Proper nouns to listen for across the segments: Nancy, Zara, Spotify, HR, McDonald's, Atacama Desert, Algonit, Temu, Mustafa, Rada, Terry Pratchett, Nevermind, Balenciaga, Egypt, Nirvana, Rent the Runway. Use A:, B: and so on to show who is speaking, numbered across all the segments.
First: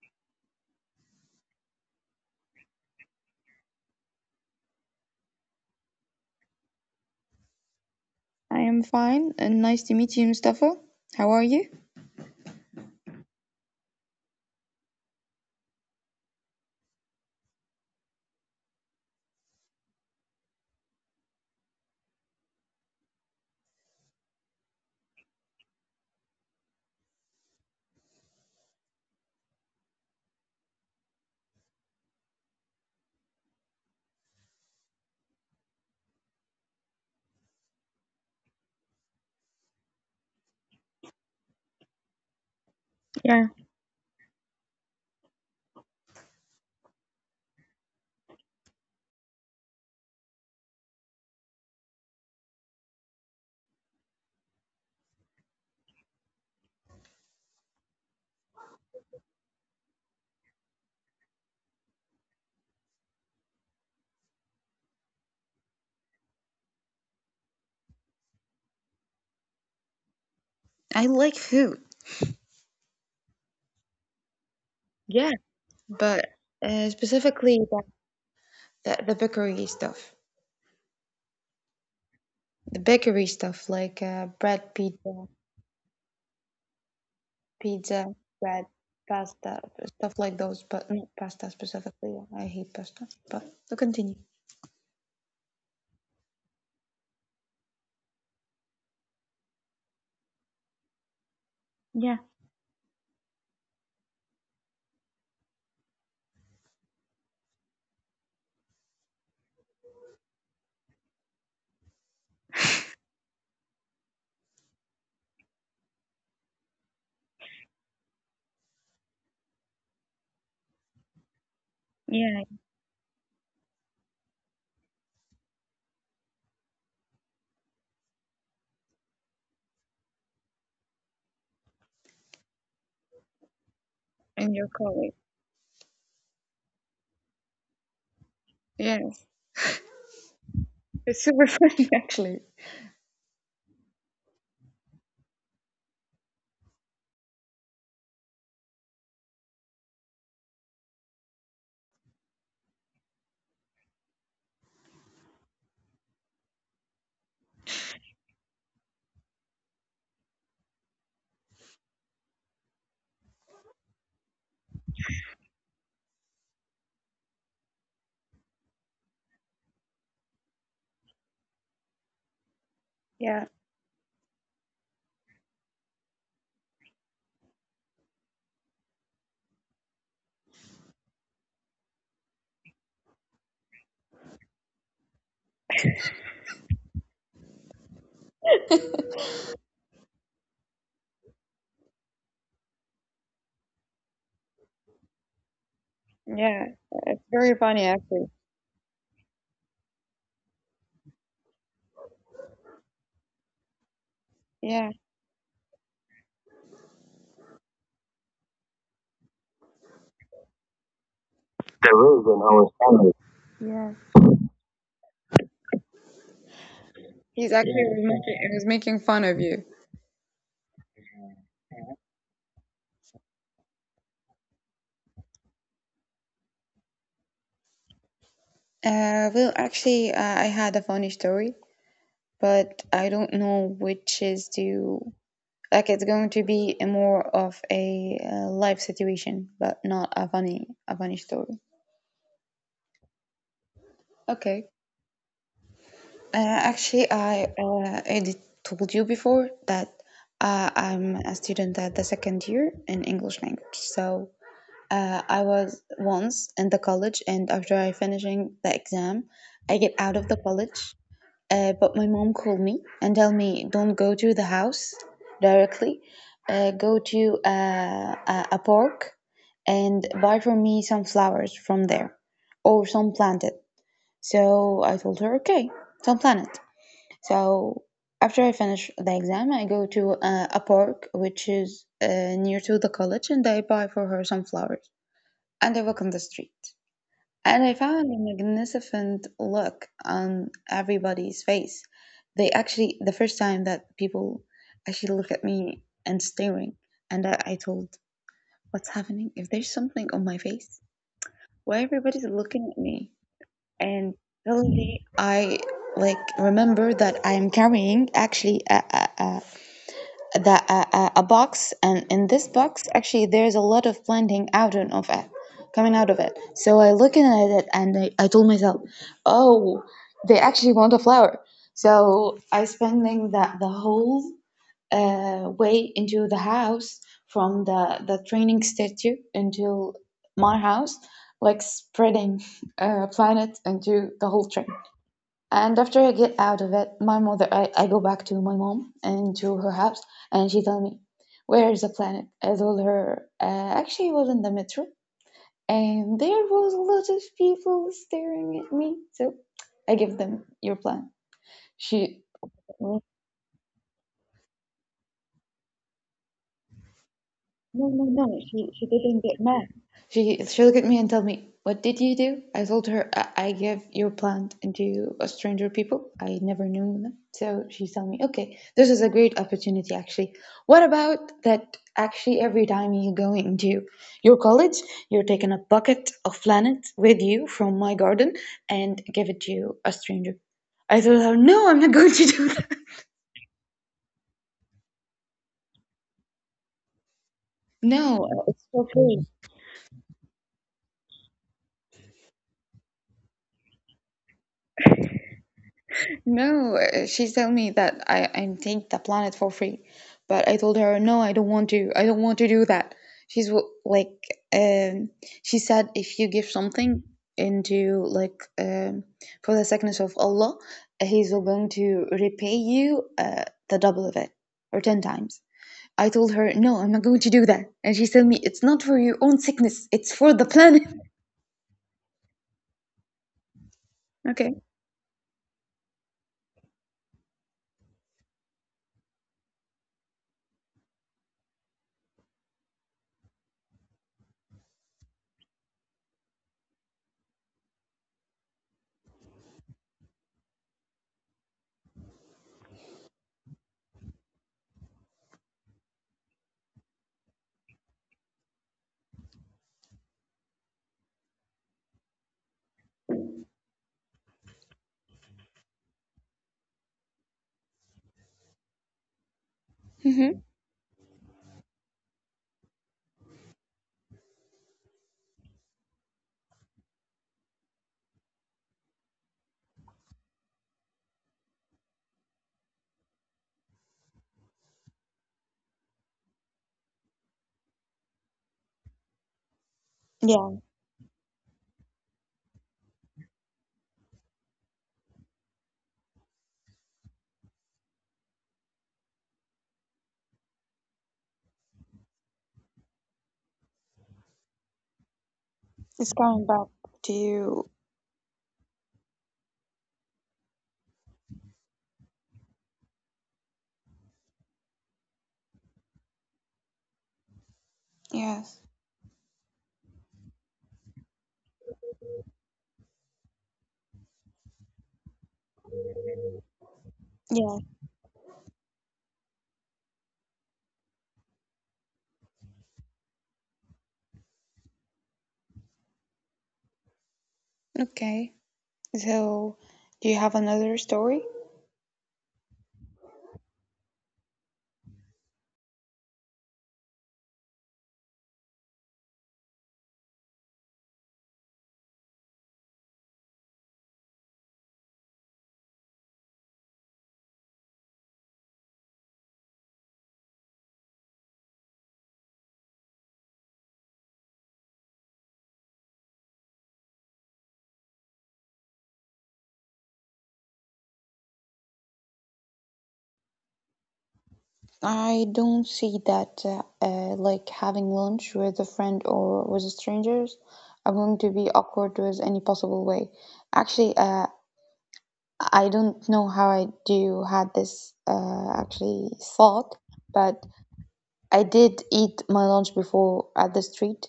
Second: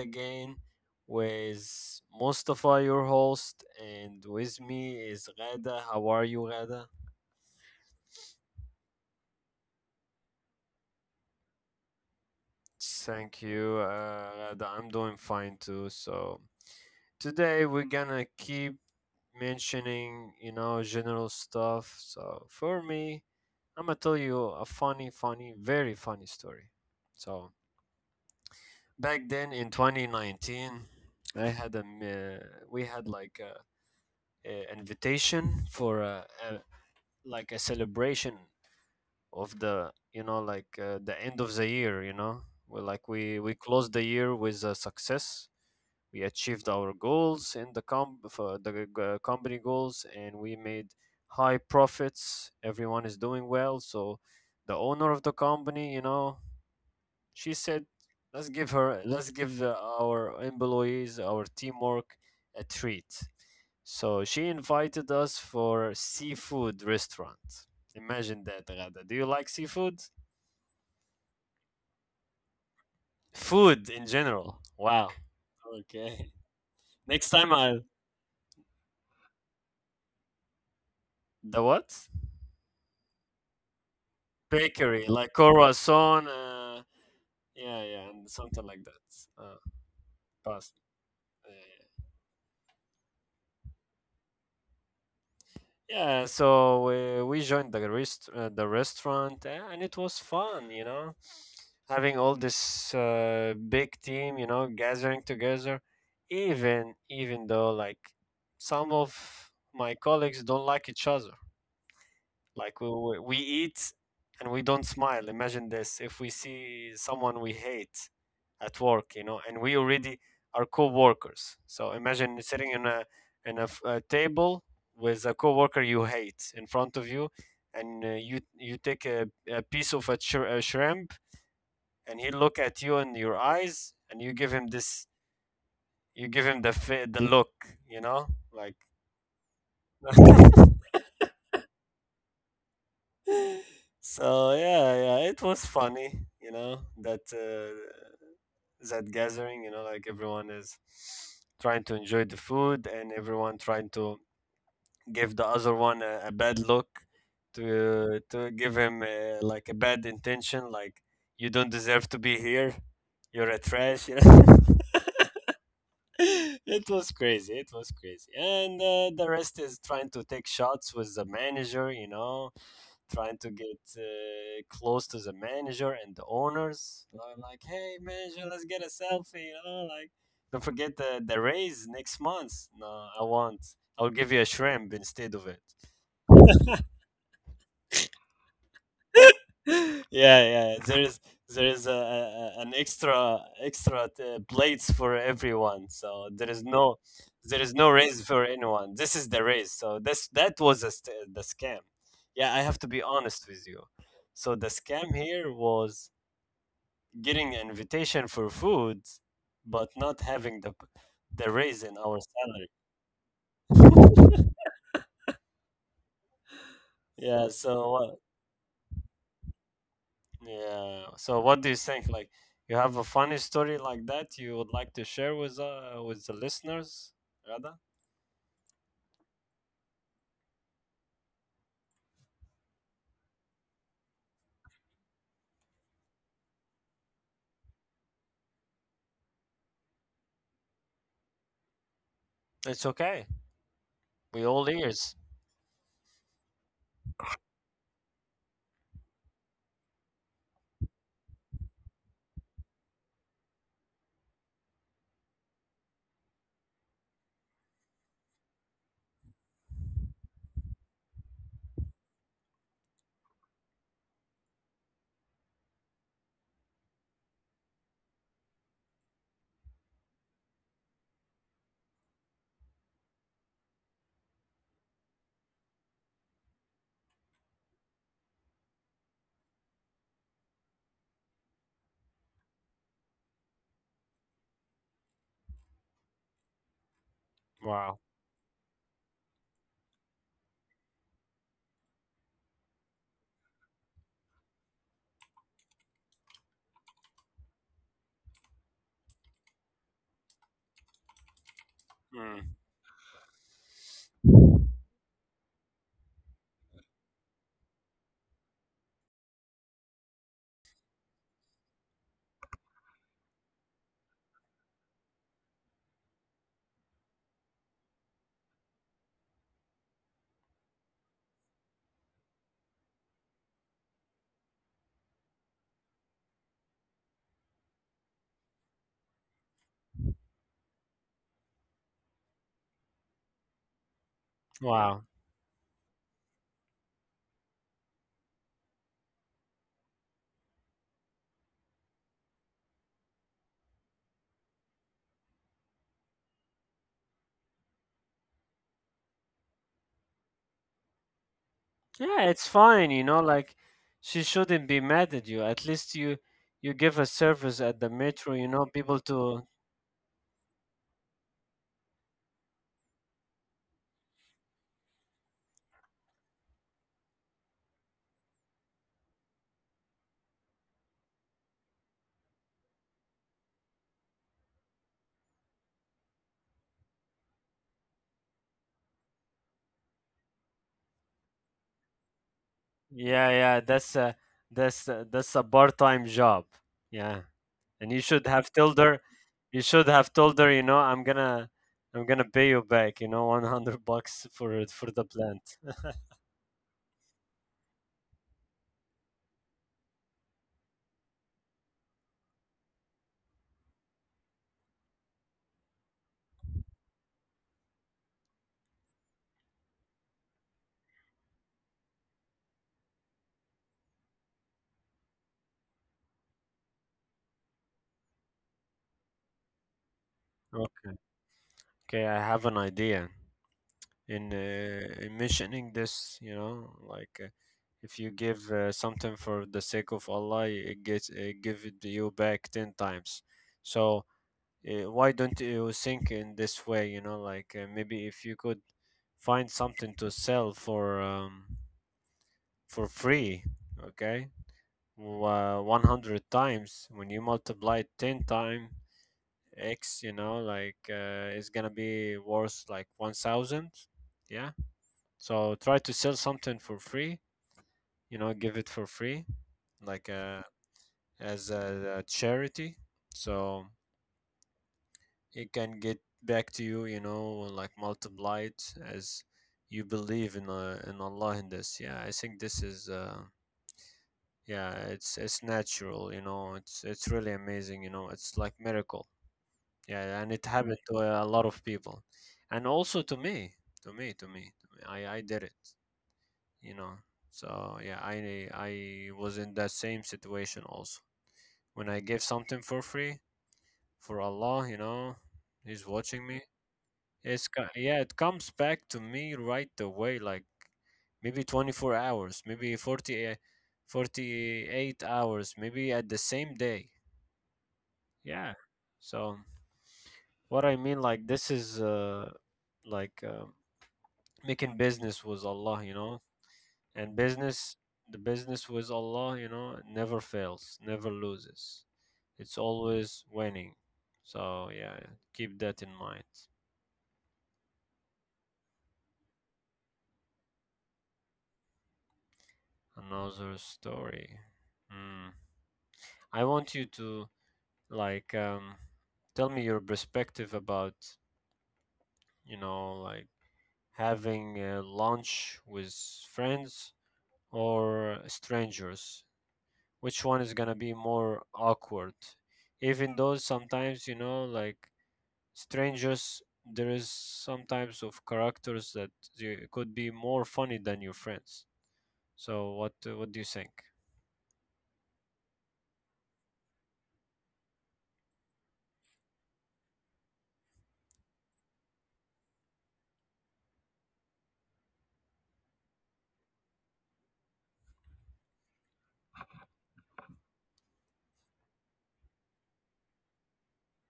A: again with Mustafa, your host, and with me is Rada. How are you, Rada?
B: I am fine and nice to meet you, Mustafa. How are you?
A: Thank you, Rada. I'm doing fine too. So, today we're gonna keep mentioning, you know, general stuff. So, for me, I'm gonna tell you a funny, funny, very funny story. So, back then in 2019, I had a, m- we had like a invitation for a, like a celebration of the, the end of the year. you know we like we
B: Yeah,
A: we closed the year with a success. We achieved our goals in the com for the company goals, and we made high profits. Everyone is doing well. So the owner of the company, you know, she said, "Let's let's give our employees, our teamwork, a treat." So she invited us for seafood restaurant. Imagine that, Rada. Do you like seafood?
B: I like food.
A: Food in general. Wow.
B: Yeah, but
A: Okay. Next time
B: specifically
A: I'll.
B: the bakery stuff.
A: The what?
B: The bakery stuff like bread,
A: Bakery,
B: pizza,
A: like croissant. Yeah,
B: pizza,
A: yeah, and something
B: bread,
A: like that. Uh,
B: pasta, stuff like those.
A: Pasta.
B: But not pasta
A: Yeah, yeah.
B: specifically. I hate pasta. But to continue.
A: Yeah, so we joined the restaurant, and it was fun, you know, having
B: Yeah,
A: all this big team, you know, gathering together. Even though like some of my colleagues don't like each other, like we eat, and we don't smile. Imagine this: if we see someone we hate at work, you know, and we already are co-workers. So imagine
B: yeah,
A: sitting in a table with a co-worker you hate in front of you, and you take a piece of a shrimp, and he look at you in your eyes, and you give
B: and
A: him
B: your
A: this,
B: colleague.
A: you give him the look, you know, like.
B: Yes, it's super funny actually.
A: So yeah, yeah, it was funny, you know, that that gathering, you know, like everyone is trying to enjoy the food, and everyone trying to give the other one a bad look to give him like a bad intention, like you don't deserve to be here, you're a trash, you know. It was crazy. It was crazy. And the rest is trying to take shots with the manager, you know, trying to
B: Yeah,
A: get close to the manager and the owners. Like, hey, manager, let's get a selfie, you know, like, don't forget the raise next month. No, I won't. I'll give you a shrimp instead of it. Yeah, yeah. There's an extra plates for everyone. So there is
B: yeah,
A: no
B: it's very
A: there is no
B: funny
A: raise
B: actually.
A: for anyone. This is the raise. So this that was the scam. Yeah, I have to be honest with you. So the
B: Yeah.
A: scam here was getting an invitation for food, but not having the raise in our
B: There is in
A: salary.
B: our family. Yeah.
A: Yeah.
B: He's
A: So
B: actually. Yeah. Was making, he was making fun of you.
A: Yeah. So what do you think? Like, you have a funny story like that you would like to share with the listeners, rather?
B: Well, actually, I had a funny story, but I don't know which is to like. It's going to be a more of a life situation, but not a funny a funny story.
A: It's okay. We all
B: Okay.
A: ears.
B: Actually, I did told you before that I'm a student at the second year in English language, so I was once in the college, and after I finishing the exam, I get out of the college. But my mom called me and tell me don't go to the house directly. Go to a park and buy for me some flowers from there, or some planted. So I told her okay, some planet. So after I finish the exam, I go to a park which is near to the college, and I buy for her some flowers and I walk on the street. And I
A: Wow.
B: found a magnificent look on everybody's face. They actually, the first time that people actually look at me and staring, and I told, what's happening? If there's something on my face, why everybody's
A: Mm.
B: looking at me? And suddenly I like remember that I'm carrying actually a a box, and in this box actually there's a lot of planting out and of it coming out of it, so I looking at it and I told myself oh they actually want a flower, so I spending that the whole way into the house from the training statue into my house, like spreading planet into the whole train.
A: Wow.
B: And after I get out of it, my mother, I go back to my mom and to her house, and she tell me, where is the planet? I told her, actually, it was in the metro, and there was a lot of people staring at me, so I give them your plan. She.
A: Yeah, it's fine, you know, like she shouldn't be mad at you. At least you give a service at the
B: No, no,
A: metro,
B: no.
A: you know,
B: She
A: people
B: didn't get
A: to
B: mad. She looked at me and tell me, "What did you do?" I told her I gave your plant into a stranger people. I never knew them. So she told me, "Okay, this is a great opportunity, actually. What about that? Actually, every time you go into your college, you're taking a bucket of plants with you from my garden and give it to a stranger." I told her, "No, I'm not going to do that."
A: Yeah, yeah, that's that's a part-time job. Yeah. And
B: No,
A: you should have told her, you know, I'm gonna pay you back, you know, $100 for the plant.
B: no, she told me that I'm take the planet for free, but I told her no, I don't want to. I don't want to do that. Like, um, she said if you give something into like for the sickness of Allah, He's going to repay you the double of it or 10 times. I told her no, I'm not going to do that, and she told me it's not for your own sickness, it's for the planet.
A: Okay, I have an idea
B: Okay.
A: in mentioning this, you know, like, if you give something for the sake of Allah, it gets it give it you back 10 times. So why don't you think in this way, you know, like, maybe if you could find something to sell for free. Okay, 100 times when you multiply it 10 times x, you know, like, it's gonna be worth like 1,000. Yeah. So try to sell something for free, you know, give it for free, like,
B: Hmm.
A: as a charity, so it can get back to you, you know, like multiplied, as you believe in Allah in this. Yeah, I think this is yeah, it's natural, you know, it's really amazing, you know, it's like miracle. Yeah, and it
B: Yeah,
A: happened to a lot of people, and also to me, to me, to me, to me. I did it, you know. So yeah, I was in that same situation also. When I gave something for free for Allah, you know, He's
B: it's
A: watching me.
B: coming back to you.
A: Yeah, it comes back to me right away, like maybe 24 hours, maybe 48 hours, maybe at the same day. Yeah.
B: Yes.
A: So what I mean, like, this is like. Uh, making business with Allah, you know, and
B: Yeah.
A: the business with Allah, you know, never fails, never loses. It's always winning. So yeah, keep that in mind.
B: Okay. So, do you have another story?
A: Another story. Hmm. I want you to, like, tell me your perspective about, you know, like, having a lunch with friends or strangers, which one is gonna be more awkward. Even though sometimes, you know, like strangers, there is some types of characters that you could be more funny than your friends. So what do you think?
B: I don't see that like having lunch with a friend or with strangers. I'm going to be awkward with any possible way. Actually, I don't know how I do had this actually thought, but I did eat my lunch before at the street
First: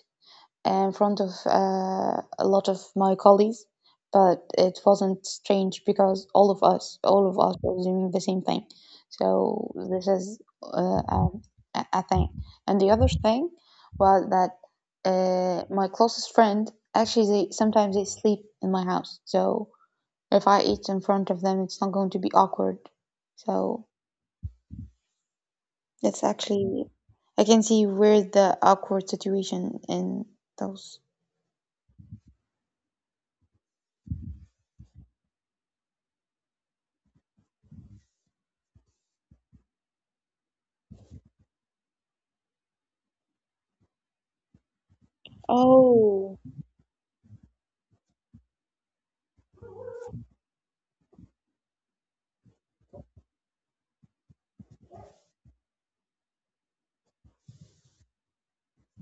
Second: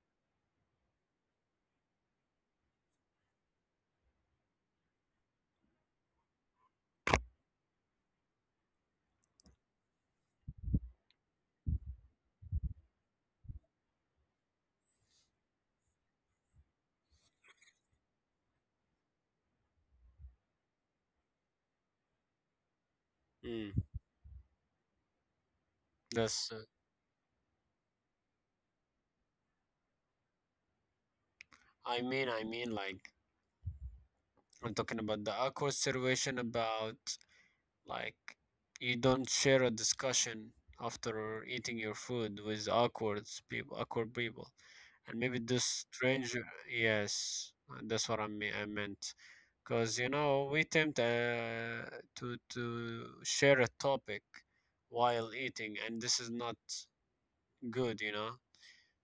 B: in front of a lot of my colleagues, but it wasn't strange because all of us were doing the same thing. So this is a thing. And the other thing was that my closest friend actually they, sometimes they sleep in my house. So if I eat in front of them, it's not going to be awkward.
A: Mm,
B: So it's
A: that's.
B: actually I can see where the awkward situation in those.
A: I mean, like, I'm talking about the awkward situation about. Like, you don't share a discussion after eating your food with awkward people, and maybe this
B: Oh.
A: stranger. Yes, that's what I mean. I meant, because, you know, we tend to share a topic while eating, and this is not good. You know.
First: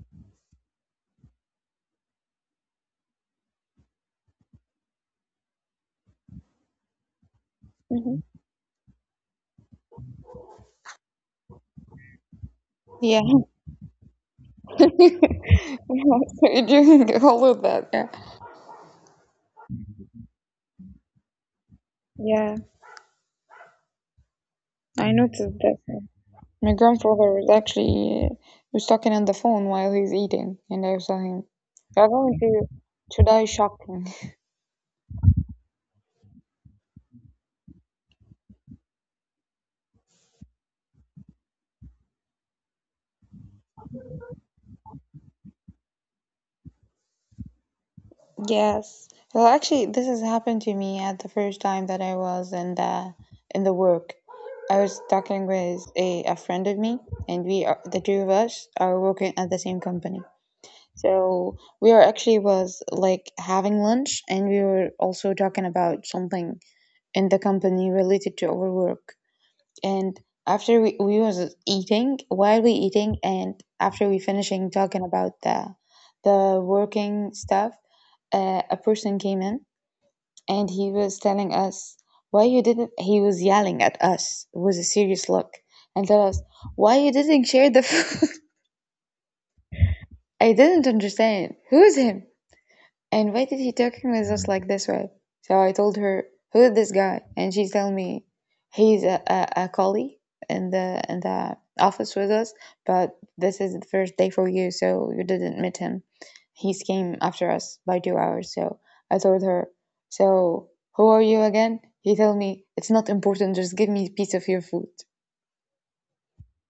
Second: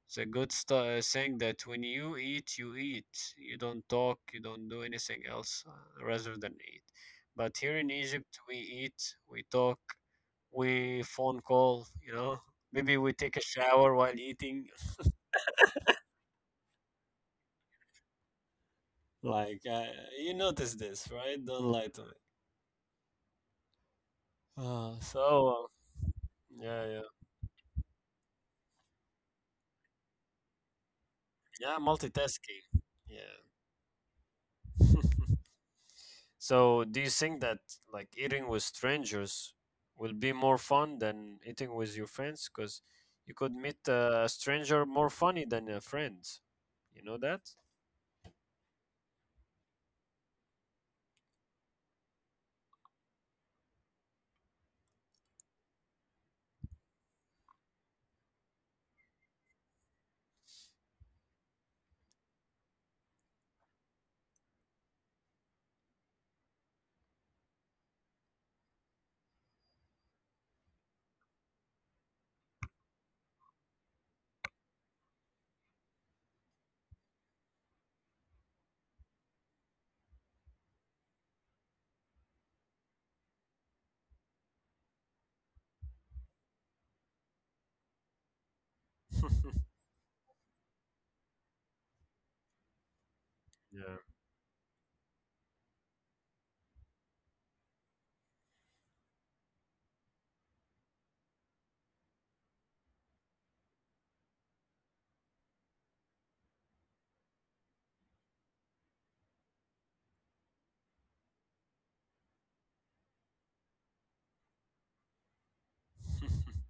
A: It's a good thing that when you eat, you eat. You don't talk, you don't do anything else rather than eat. But here in
B: Mhm.
A: Egypt, we eat, we talk, we phone call, you know. Maybe we
B: Yeah.
A: take a shower while eating.
B: Yeah, so you drink all of that, yeah.
A: Like, you notice this, right? Don't lie to me.
B: Yeah, I noticed
A: So,
B: that, yeah. My
A: yeah, yeah.
B: grandfather was actually was talking on the phone while he's eating, and I saw him.
A: Yeah,
B: I going
A: multitasking.
B: to
A: Yeah.
B: die shocking.
A: So, do you think that like eating with strangers will be more fun than eating with your friends? Because you could meet a stranger more funny than a friend. You know that?
B: Yes. Well, actually, this has happened to me at the first time that I was in the work. I was talking with a friend of me, and we are, the two of us are working at the same company. So we are actually was like having lunch, and we were also talking about something in the company related to our work. And we was eating, while we eating and after we finishing talking about the working stuff, a person came in and he was telling us why you didn't, he was yelling at us with a serious look and tell us, why you didn't share the food? I didn't understand. Who's him? And why did he
A: Yeah.
B: talking with us like this, right? So I told her, who is this guy? And she told me, he's a colleague in the office with us, but this is the first day for you, so you didn't meet him. He came after us by 2 hours. So I told her, so who are you again? He told me, it's not important, just give me a piece of your food.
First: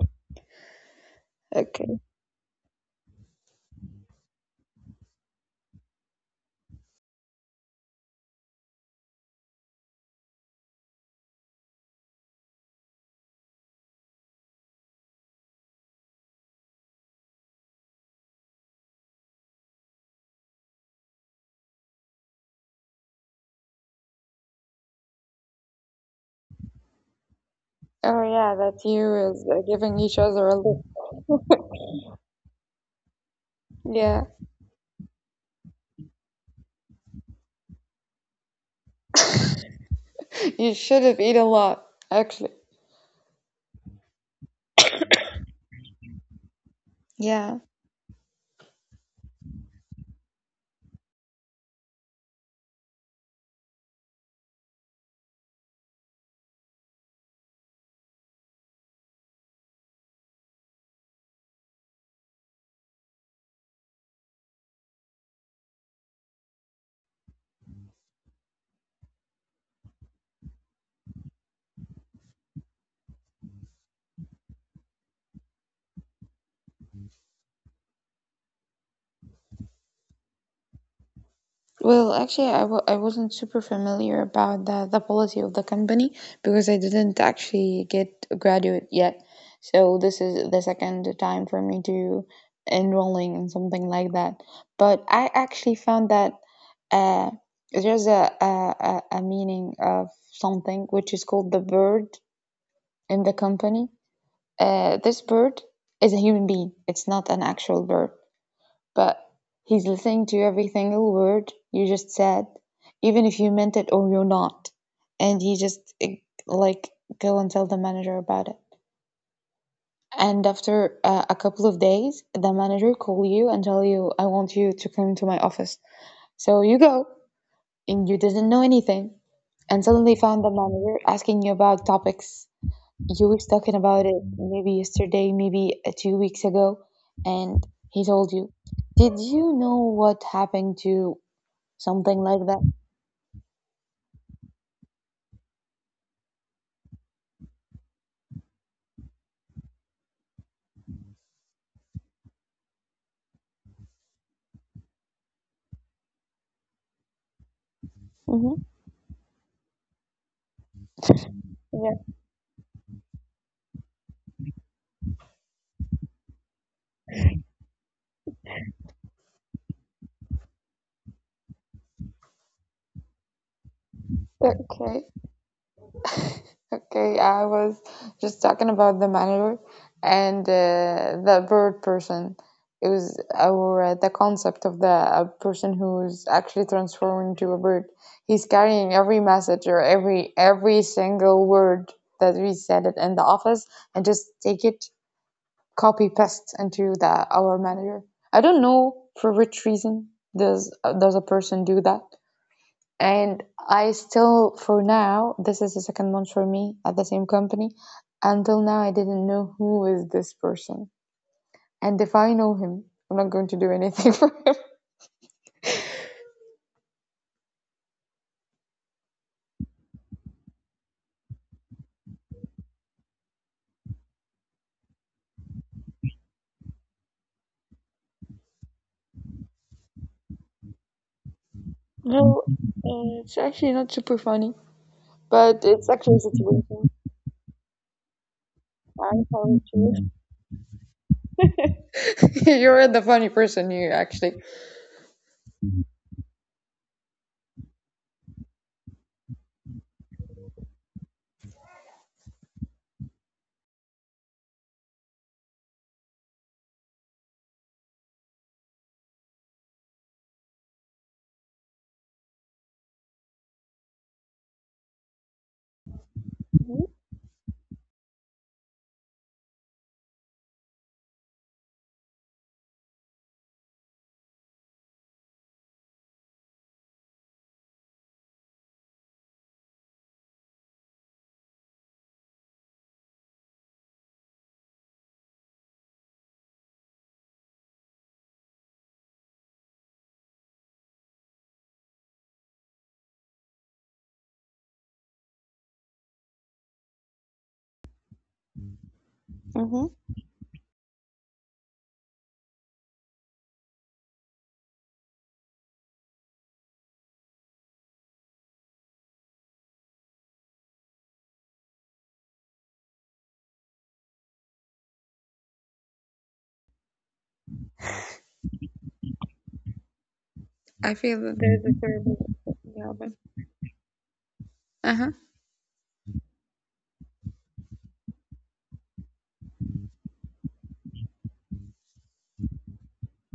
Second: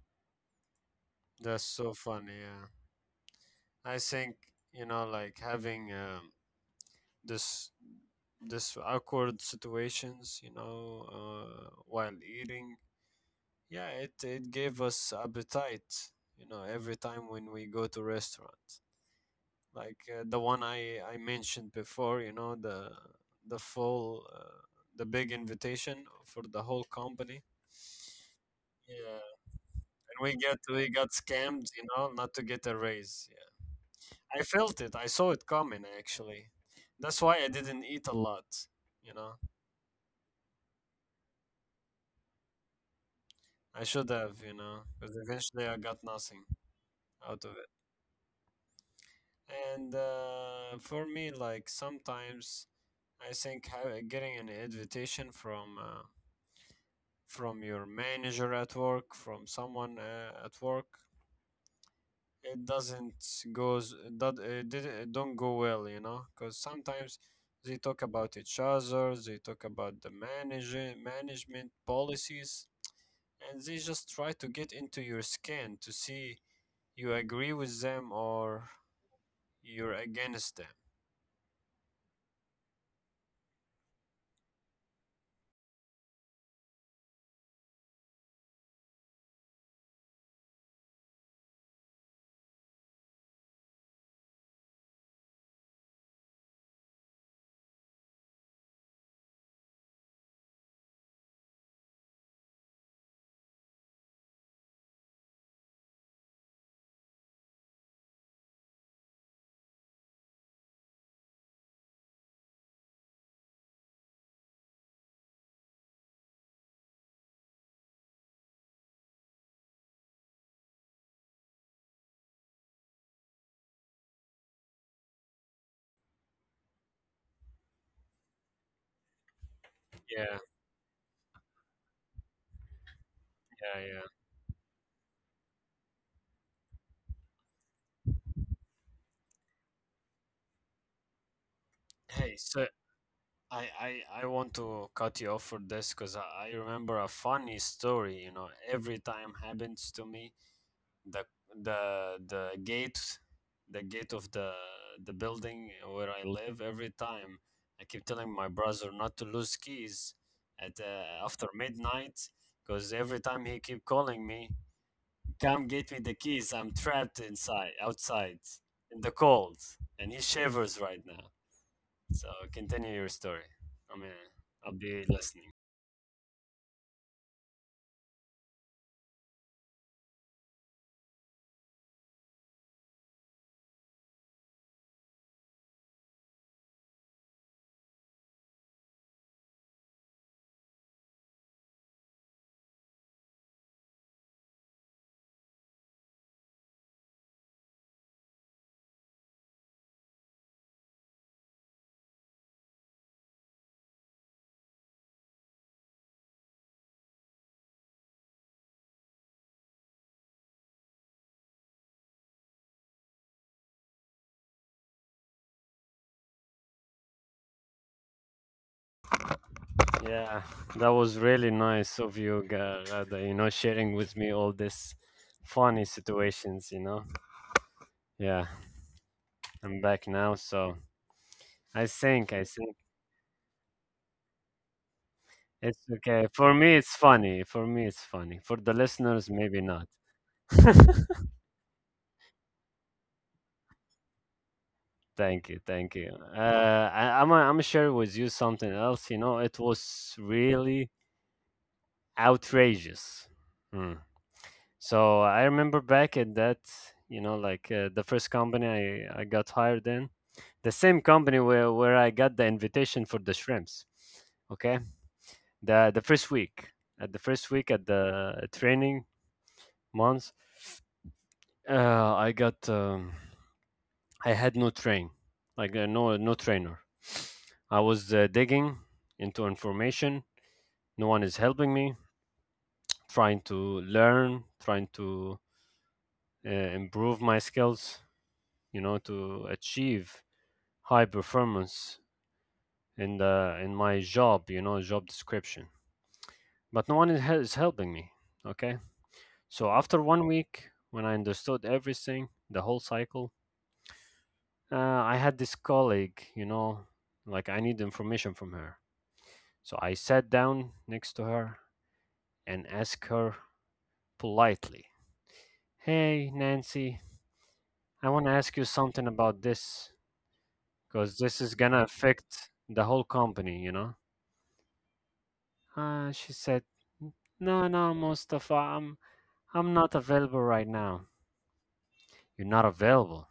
A: That's so
B: Okay.
A: funny. Yeah. I think, you know, like having, this this awkward situations, you know, while eating. Yeah, it gave us appetite, you know, every time when we go to restaurants. Like, the one I mentioned before, you know, the full the big invitation for the whole company.
B: Oh yeah, that
A: Yeah,
B: you is
A: and
B: giving each other a look.
A: we got scammed, you know, not to get a raise. Yeah.
B: Yeah,
A: I felt it. I saw it coming actually. That's why I didn't eat a lot, you know.
B: you should have eaten a lot, actually.
A: I should have, you know, because eventually I got nothing out of
B: Yeah.
A: it. And for me, like, sometimes I think getting an invitation from your manager at work, from someone at work, it doesn't goes that it, did, it don't go well, you know, because sometimes they talk about each other, they talk about the manager management policies, and they just try to get into your skin to see you agree with them, or you're against them.
B: Well, actually, I wasn't super familiar about the policy of the company because I didn't actually get a graduate yet. So this is the second time for me to enrolling in something like that. But I actually found that uh, there's a meaning of something which is called the bird in the company. This bird is a human being. It's not an actual bird, but he's listening to every single word you just said, even if you meant it or you're not. And he just like go and tell the manager about it. And after a couple of days, the manager call you and tell you, "I want you to come to my office." So you go, and you didn't know anything, and suddenly
A: Yeah,
B: found the manager asking you about topics you was talking
A: yeah, yeah.
B: about it maybe yesterday, maybe 2 weeks ago, and he told you, "Did you know what happened to something
A: Hey,
B: like that.
A: so I, I, I want to cut you off for this because I remember a funny story, you know, every time happens to me. The the the gate the gate of the building where I live. Every time I keep telling my
B: Hmm.
A: brother not to lose keys at after
B: Yeah.
A: midnight, because every time he keep calling me, come get me the keys. I'm trapped inside outside in the cold, and he shivers right now. So continue your story. I mean, I'll be
B: Okay.
A: listening.
B: Okay. I was just talking about the manager and the bird person. It was our the concept of the person who's actually transforming into a bird. He's carrying every message or every single word that we said it in the office and just take it, copy paste into the our manager. I don't know for which reason does does a person do that. And I still, for now, this is the second month for me at the same company. Until now, I didn't know who is this person. And if I know him, I'm not going to do anything for him.
A: Yeah, that was really nice of you, Rada, you know, sharing with me all this funny situations, you know. Yeah, I'm back now, so
B: No,
A: I think
B: it's actually not super funny, but
A: it's
B: it's actually a
A: okay. For me,
B: situation.
A: it's funny. For me, it's funny. For the
B: I'm
A: listeners, maybe
B: sorry
A: not.
B: to you. You're the funny person here, actually.
A: Thank you, thank you. I'm gonna share with you something else. You know, it was really outrageous. Hmm. So I remember back at that, you know, like, the first company I got hired in, the same company where, I got the invitation for the shrimps. Okay. The first week, at the first week at the training month, uh, I got um, I had no train, like, no trainer. I was digging into information. No one is helping me. Trying to learn, trying to improve my skills, you know, to achieve high performance in the in my job, you know, job description. But no one is helping me. Okay, so
B: Hmm.
A: after 1 week, when I understood everything, the whole cycle, uh, I had this colleague, you know, like I need information from her. So I sat down next to her and asked her politely, "Hey, Nancy, I want to ask you something about this
B: I
A: because
B: feel that
A: this is
B: there's a
A: gonna
B: terrible.
A: affect the
B: Yeah,
A: whole
B: but
A: company, you know."
B: uh-huh.
A: She said, "No, no, Mustafa, I'm not available right now." "You're not available.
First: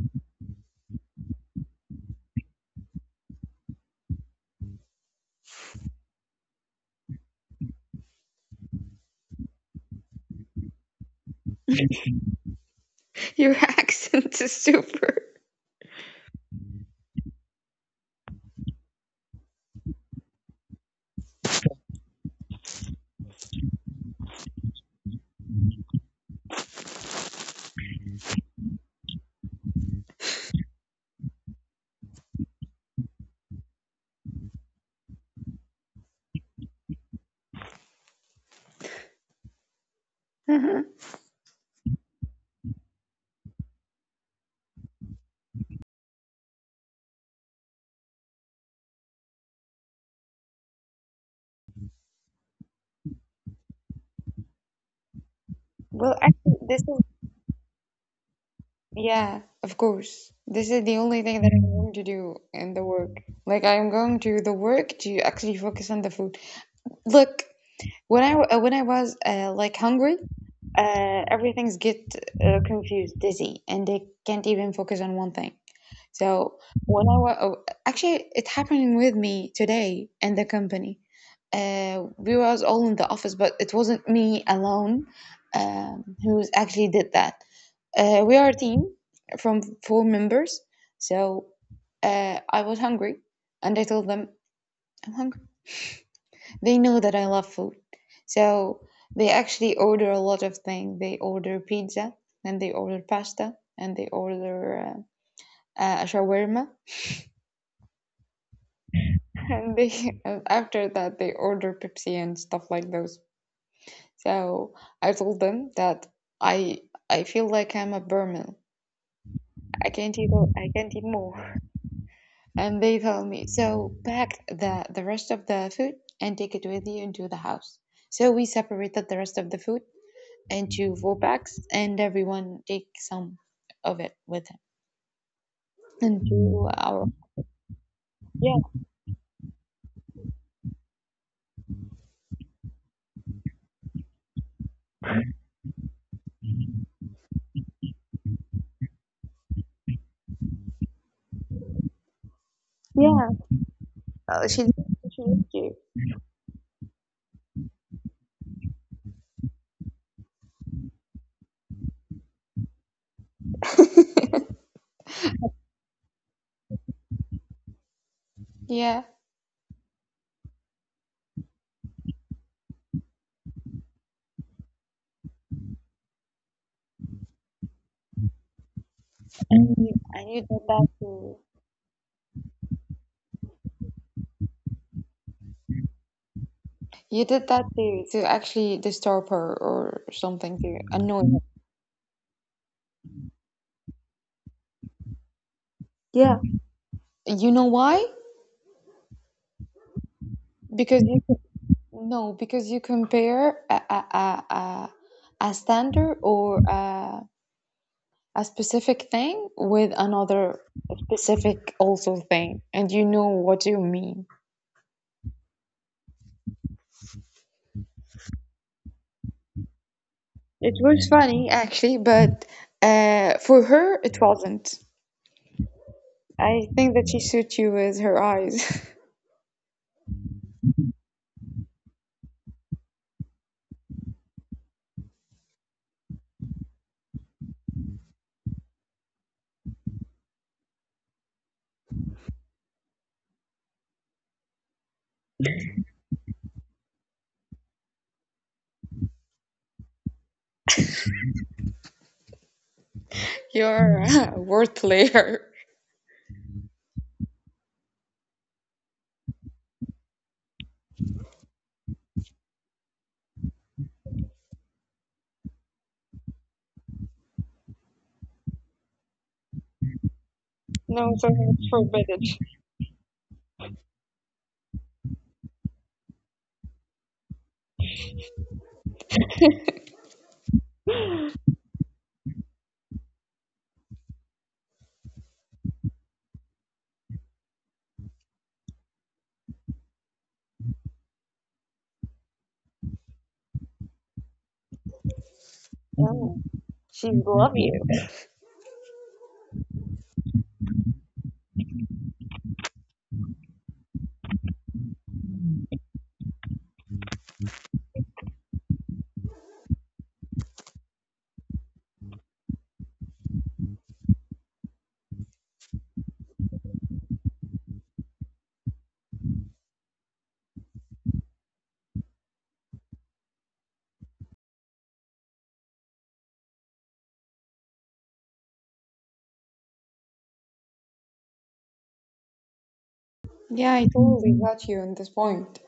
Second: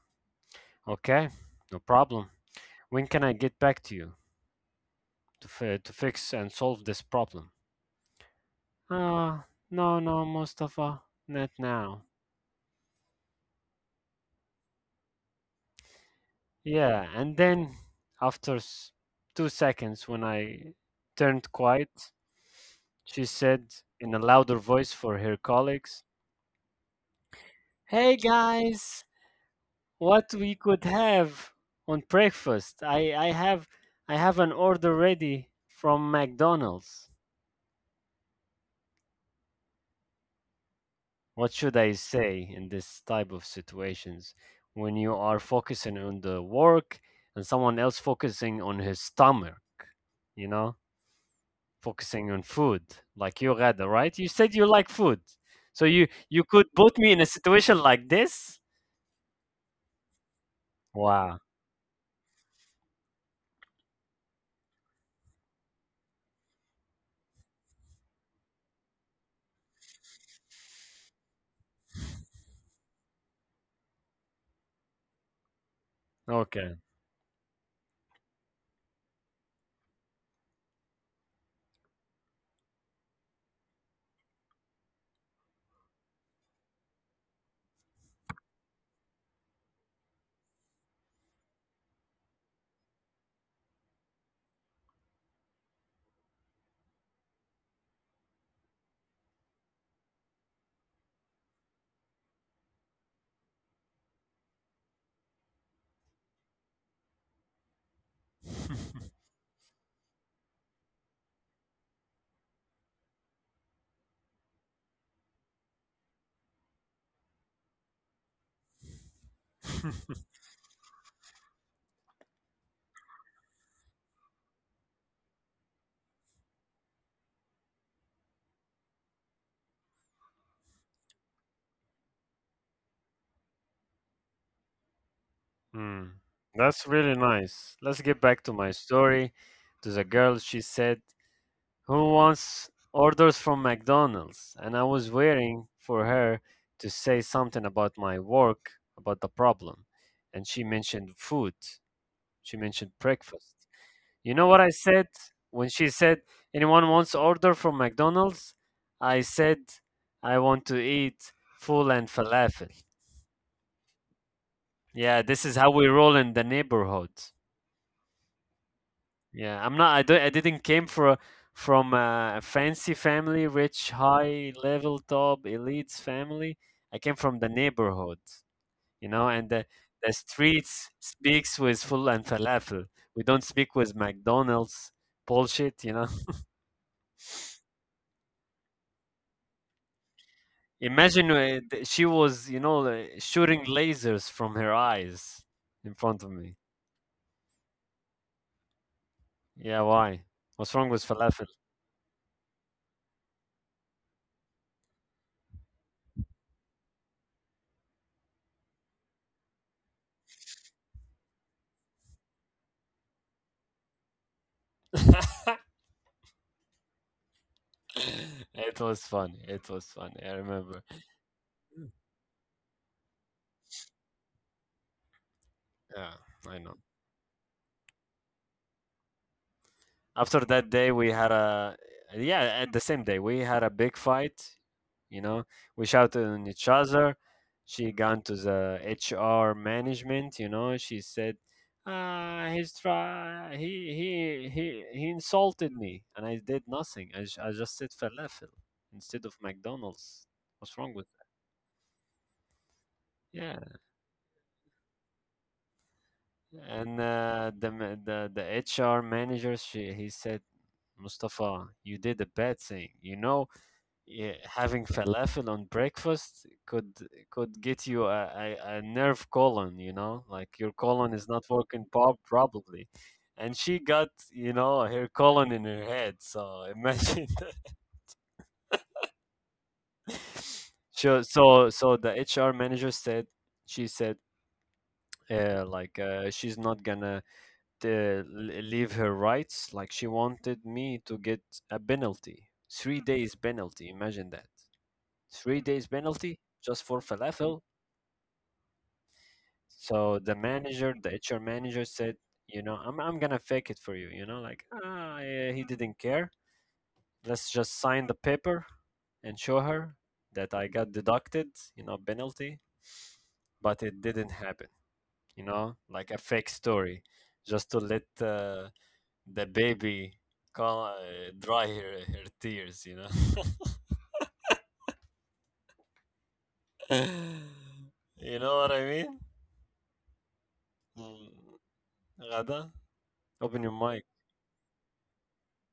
A: Okay, no problem. When can I get back to you to, to fix and solve this problem?" Uh, no, no, Mustafa, not now."
B: Your accent is super.
A: Yeah, and then after 2 seconds, when I turned quiet, she said in a louder voice for her colleagues, "Hey guys! What we could have on breakfast. I have an order ready from McDonald's." What should I say in this type of situations when you are focusing on the work and someone else focusing on his stomach, you know, focusing on food like you rather, right? You said you like food. So you
B: Well,
A: you
B: actually,
A: could
B: this
A: put
B: is,
A: me in a situation like this?
B: yeah, of course. This is the only
A: Wow.
B: thing that I'm going to do in the work. Like I'm going to the work to actually focus on the food. Look, when I was like hungry, everything's get confused, dizzy, and they can't even focus on one thing. So
A: Okay.
B: when I was oh, actually, it happened with me today in the company. We was all in the office, but it wasn't me alone who actually did that. We are a team from four members, so I was hungry and I told them I'm hungry. They know that I love food, so they actually order a lot of things. They order pizza and they order pasta and they order a shawarma and they, and after that they order Pepsi and stuff like those. So I told them that I I feel like I'm a Burman. I can't eat more. And they told me, so pack the rest of the food and take it with you into the house. So we separated the rest of the food into four bags and everyone take some of it with him
A: Hmm.
B: into
A: That's
B: our.
A: really nice. Let's get back to
B: Yeah,
A: my story. To the girl, she said, "Who wants orders from McDonald's?" And I was waiting for her to say something about my work, about the problem. And she mentioned food. She mentioned
B: yeah.
A: breakfast. You
B: uh,
A: know
B: she
A: what I said?
B: she used to.
A: When she said, "Anyone wants order from McDonald's?" I said, "I want to eat full and falafel." Yeah, this is how we roll in the neighborhood.
B: Yeah.
A: Yeah, I'm not. I don't. I didn't came for from a fancy family, rich, high level top elites family. I came from the neighborhood, you know, and the
B: And you,
A: the
B: and you did
A: streets
B: that to.
A: speaks with full and falafel. We don't speak with McDonald's bullshit, you know.
B: You did that to actually disturb her or something to
A: Imagine
B: annoy her?
A: she was, you know, shooting lasers from her eyes in front of
B: Yeah.
A: me.
B: You know why?
A: Yeah, why? What's wrong with
B: Because you.
A: falafel?
B: No, because you compare a, a, a standard, or a specific thing with another specific also thing, and you know what you mean.
A: It was fun. It was fun. I
B: It
A: remember.
B: was funny actually, but for her it wasn't.
A: Yeah, I
B: I
A: know.
B: think that she suit you with her eyes.
A: After that day, we had a yeah. At the same day, we had a big fight. You know, we shouted on each other. She gone to the HR management. You know, she said, "Ah, he's try he he insulted me, and I did nothing. I just said falafel instead of McDonald's. What's wrong with that? Yeah."
B: You're a word player.
A: And the ma- the HR manager, she he said, "Mustafa, you did a bad thing. You know yeah, having falafel on breakfast could get you a nerve colon, you know, like your
B: No,
A: colon is
B: so
A: not
B: it's
A: working pop
B: forbidden.
A: probably." And she got, you know, her colon in her head. So imagine. So the HR manager said, she said, she's not gonna leave her rights. Like she wanted me to get a penalty, 3 days penalty. Imagine that, 3 days
B: No,
A: penalty just for
B: she love
A: falafel.
B: you.
A: So the manager, the HR manager said, "You know, I'm gonna fake it for you. You know, like ah, yeah, he didn't care. Let's just sign the paper and show her that I got deducted. You know, penalty." But it didn't happen. You know, like a fake story, just to let the baby call, dry her tears. You know, you know what I mean? Mm, Ghada, open your
B: Yeah, I
A: mic.
B: totally got you on this point.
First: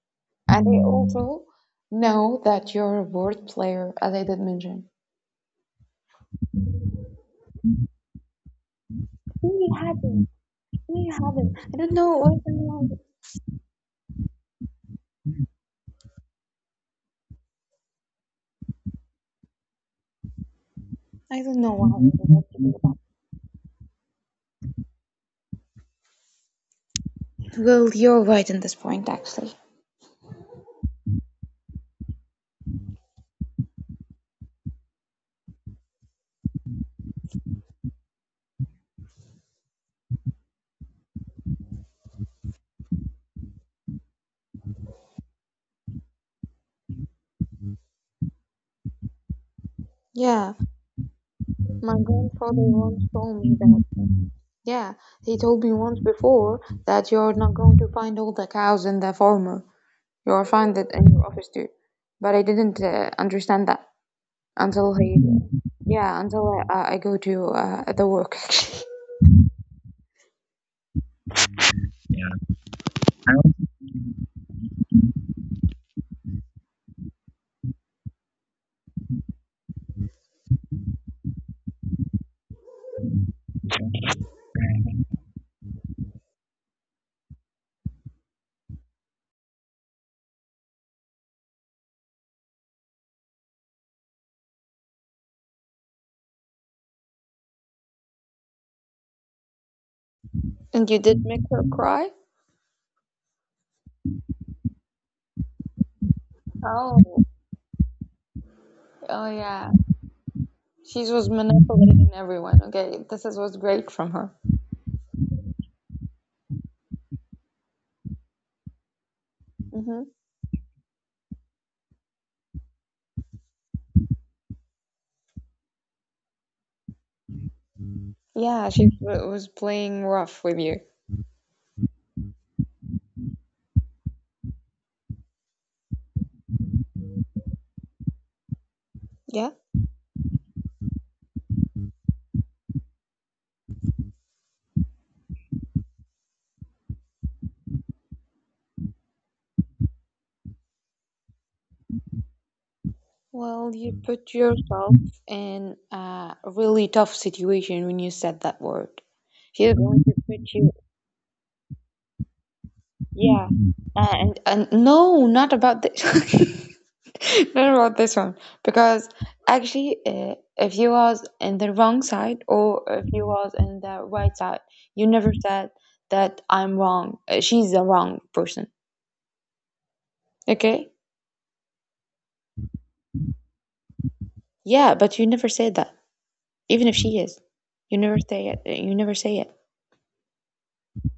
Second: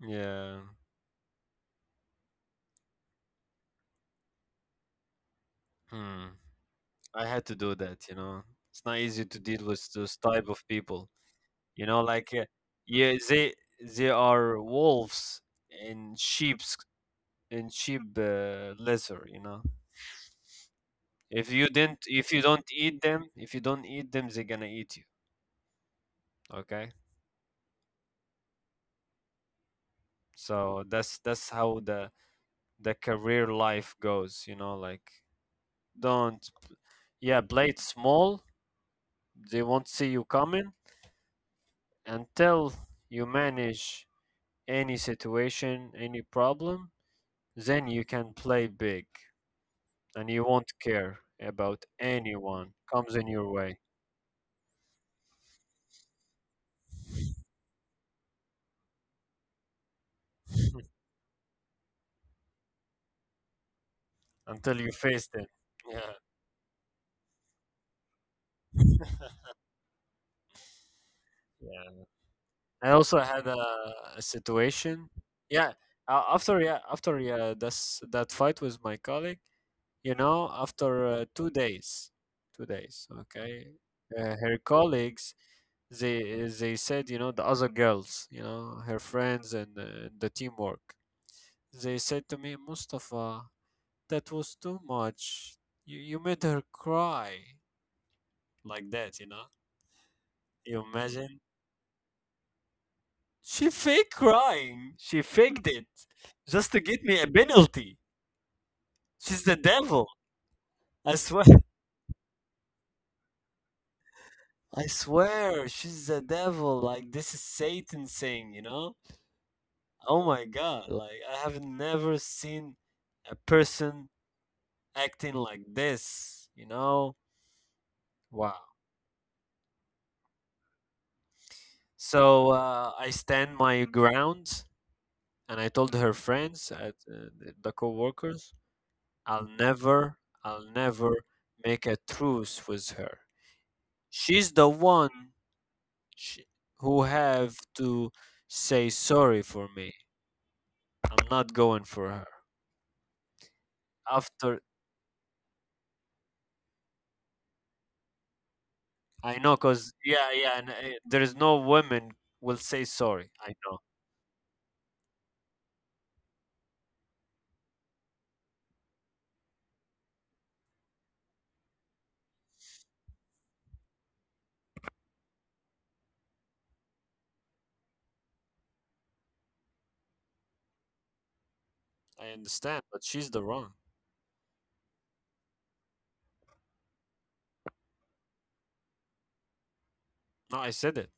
A: Yeah.
B: And I also know that you're a word player, as I did mention.
A: Hmm. I had to do that, you know. It's not easy to deal
B: We
A: with
B: have
A: those
B: not
A: type of people.
B: We have not, I
A: You
B: don't
A: know,
B: know
A: like
B: why. Someone—
A: yeah, they are wolves in sheep's in sheep leather, you know.
B: I don't know why, I
A: If you
B: forgot to
A: don't
B: do that.
A: eat them, they're gonna eat you. Okay?
B: Well, you're right in this point, actually.
A: So that's how the career life goes, you know, like don't yeah, play it small. They won't see you coming until you manage any situation, any problem, then you can play big and you
B: Yeah,
A: won't care about
B: my grandfather
A: anyone
B: once
A: comes in
B: told
A: your
B: me
A: way
B: that. Yeah, he told me once before that you're not going to find all the cows in the farmer. You'll find it in your office too. But I didn't understand that
A: until you
B: until he,
A: face them. Yeah.
B: yeah, until I go to the work.
A: Yeah. I also had a situation. Yeah. After yeah, that's that fight with my colleague. You know, after 2 days, 2 days. Okay, her colleagues they they said, you know, the other girls, you know, her friends and the teamwork. They said to me, "Mustafa, that was too much. You made her cry like that, you know? You
B: And you did
A: imagine?"
B: make her cry?
A: She fake crying. She faked it just to
B: Oh,
A: get me a penalty.
B: oh
A: She's the
B: yeah.
A: devil.
B: She
A: I
B: was
A: swear.
B: manipulating everyone. Okay, this is, what's great from her.
A: I swear, she's the devil. Like this is Satan saying, you know?
B: Hmm.
A: Oh my God! Like I have never seen a person acting like this. You know? Wow.
B: Yeah, she w- was playing rough with you.
A: So I stand my ground and I told her friends at the co-workers, I'll
B: Yeah.
A: never, I'll never make a truce with her. She's the one sh who have to say sorry for me. I'm not going for her."
B: Well, you put
A: After
B: yourself in a really tough situation when you said that word.
A: I know,
B: She's going to put
A: yeah,
B: you.
A: and there is no woman will say sorry.
B: Yeah,
A: I know,
B: and no, not about this. Not about this one, because actually, if you was in the wrong side or if you was in the right side, you never said that I'm wrong. She's the wrong person. Okay.
A: I understand, but she's the wrong.
B: Yeah, but you never said that. Even if she is, you never say it. You never say it.
A: No, I said it.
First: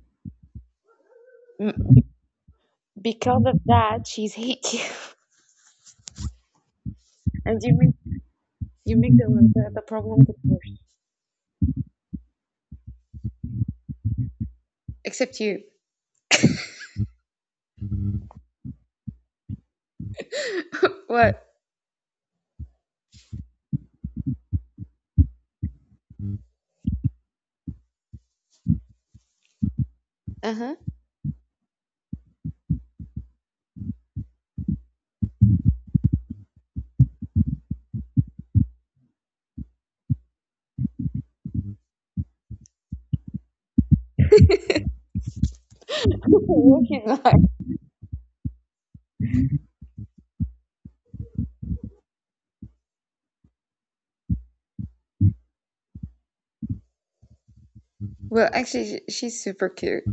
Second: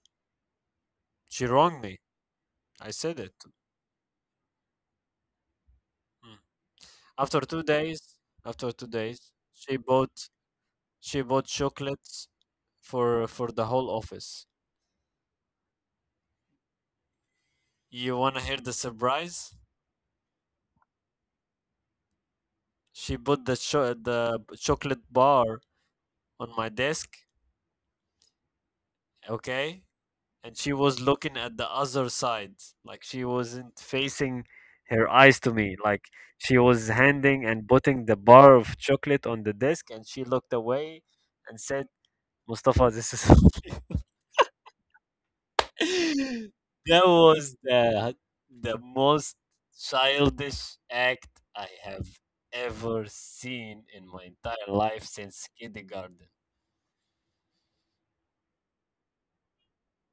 A: She wronged me.
B: M-
A: I said it.
B: Because of that, she's hate you.
A: Mm. After two
B: And you make.
A: days, after two
B: You make
A: days,
B: the
A: she
B: the problem
A: bought
B: get worse.
A: she bought chocolates for the whole office.
B: Except you.
A: You wanna hear the surprise?
B: What?
A: She put the chocolate bar on my desk, okay?
B: Uh
A: And she
B: huh.
A: was looking at the other side, like she wasn't facing her eyes to me, like she was handing and putting the bar of chocolate on the desk, and she looked away and said, "Mustafa, this is
B: Looking
A: That
B: like.
A: was the most childish act I have ever seen in my entire life since kindergarten.
B: Well, actually, she- she's super cute.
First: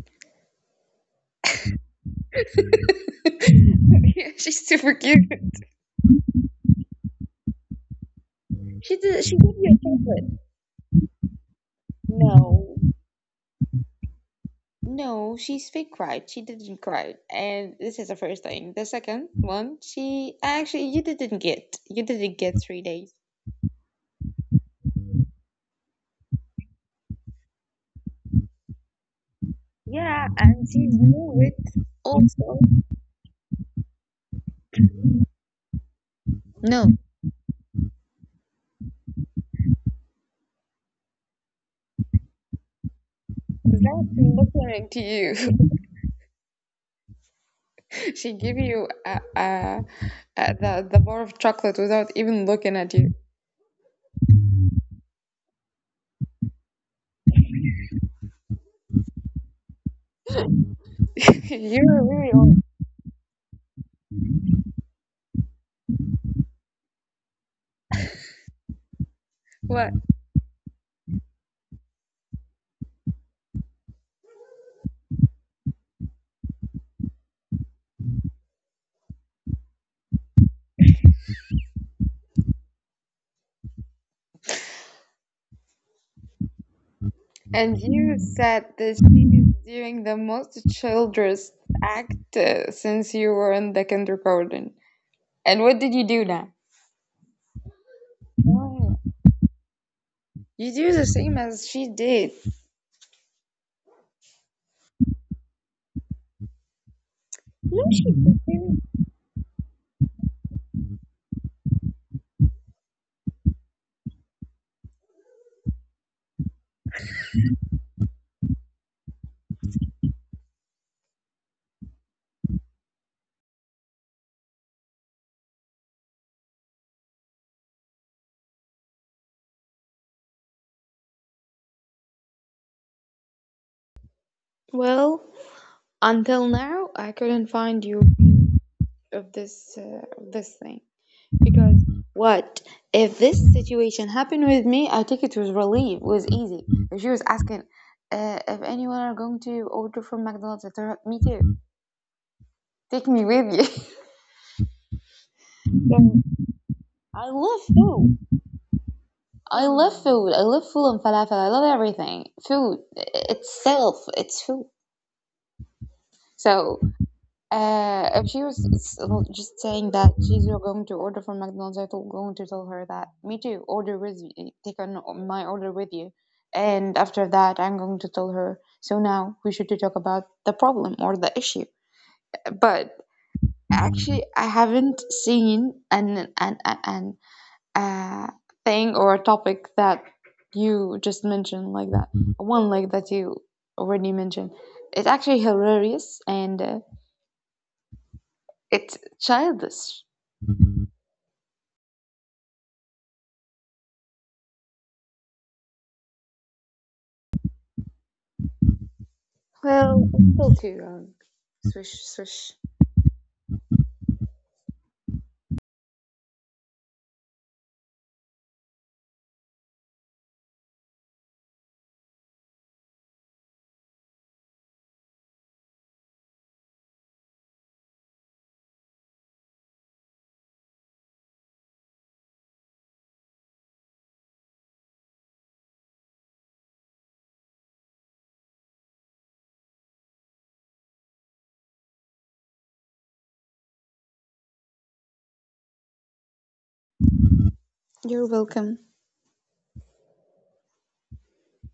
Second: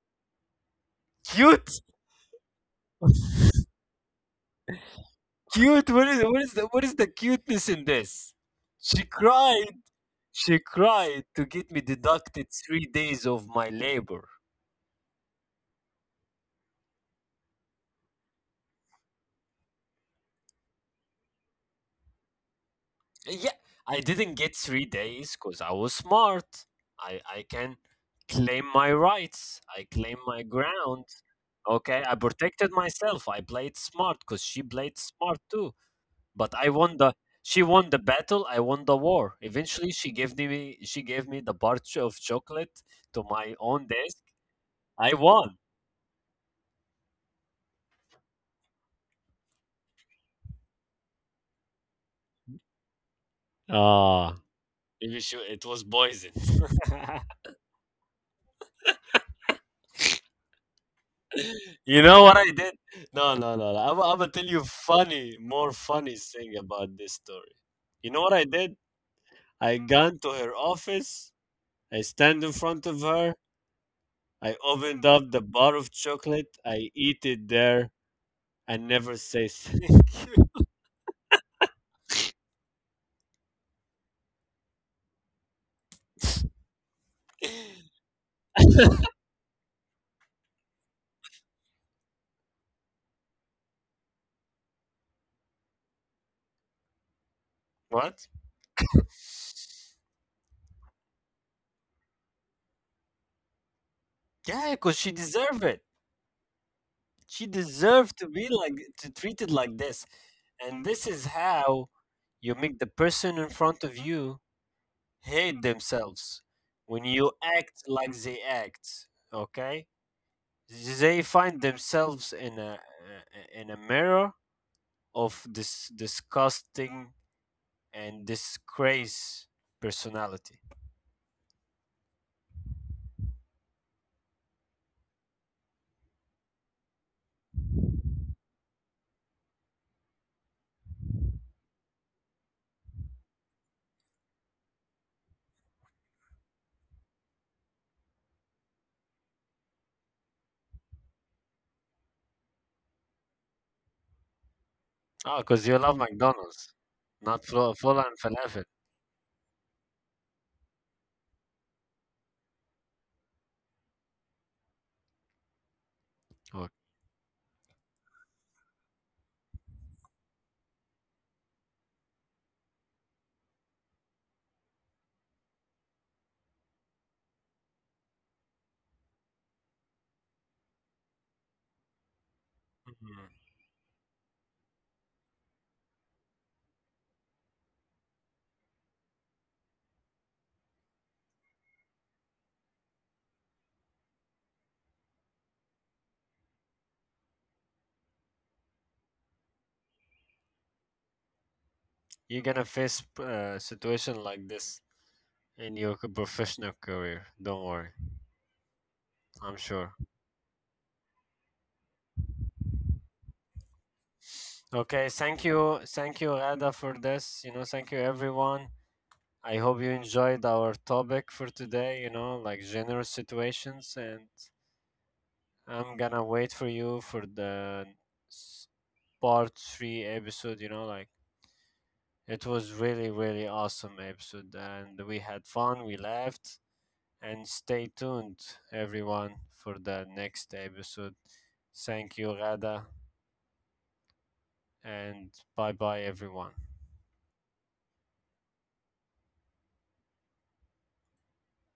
A: Cute,
B: Yeah, she's super cute.
A: cute. What is the cuteness in this?
B: She
A: She
B: did. She gave you
A: cried.
B: a chocolate.
A: She cried to get me deducted
B: No,
A: 3 days of my labor.
B: no, she's fake cried. She didn't cry, and this is the first thing. The second one, she actually you didn't get. You didn't get 3 days.
A: Yeah, I didn't get 3 days because I was smart. I can claim my rights. I claim
B: Yeah,
A: my
B: and she
A: ground.
B: knew it
A: Okay, I
B: also.
A: protected myself. I played smart because she played smart too. But I
B: No,
A: won the she won the battle. I won the war. Eventually, she gave me the bar of chocolate to my own
B: without
A: desk.
B: listening to
A: I
B: you.
A: won.
B: She gave you the bar of chocolate without even looking at you.
A: Ah, maybe she, it was poison. You
B: You're
A: know
B: really
A: what I
B: old.
A: did? No, no, no. no. I'm gonna tell you funny, more funny thing about this story. You know what I did? I
B: What?
A: gone to her office. I stand in front of her. I opened up the bar of chocolate. I eat it there. I never say thank.
B: And you said that she is doing the most childrous act since you were in the kindergarten. And what did you do now?
A: What?
B: Well, you do the same as she did.
A: Yeah, because she deserved it. She
B: No, she
A: deserved to be like
B: didn't.
A: to treated like this. And this is how you make the person in front of you hate themselves when you act like they act. Okay, they find themselves in a mirror of this disgusting and disgrace personality.
B: Well, until now, I couldn't find your view of this thing, because what if this situation happened with me? I think it was relief, it was easy. If she was asking, if anyone are going to order from McDonald's, I told her, me too. Take me with you.
A: Oh, because you love
B: And
A: McDonald's,
B: I
A: not
B: love
A: full and
B: food.
A: falafel
B: I love food. I love food and falafel. I love everything. Food itself, it's food.
A: or
B: So, if she was just saying that she's going to order from McDonald's, I'm going to tell her that me too. Order with you. Take on my order with you. And after that, I'm going to tell her, so now we should to talk about the problem or the issue. But
A: Mhm.
B: actually, I haven't seen an uh, thing or a topic that you just mentioned, like that one, like that you already mentioned. It's actually hilarious and it's childish.
A: You're gonna face a situation like this in your professional career, don't worry, I'm sure.
B: Well, it's still too young. Swish, swish.
A: Okay, thank you, thank you, Ada, for this, you know, thank you everyone. I hope you enjoyed our topic for today, you know, like general situations, and I'm gonna wait for you for the s- part three episode, you know, like it was really, really awesome episode, and we had fun, we laughed, and stay tuned, everyone, for the next episode. Thank you, Rada, and bye bye, everyone.
B: You're welcome.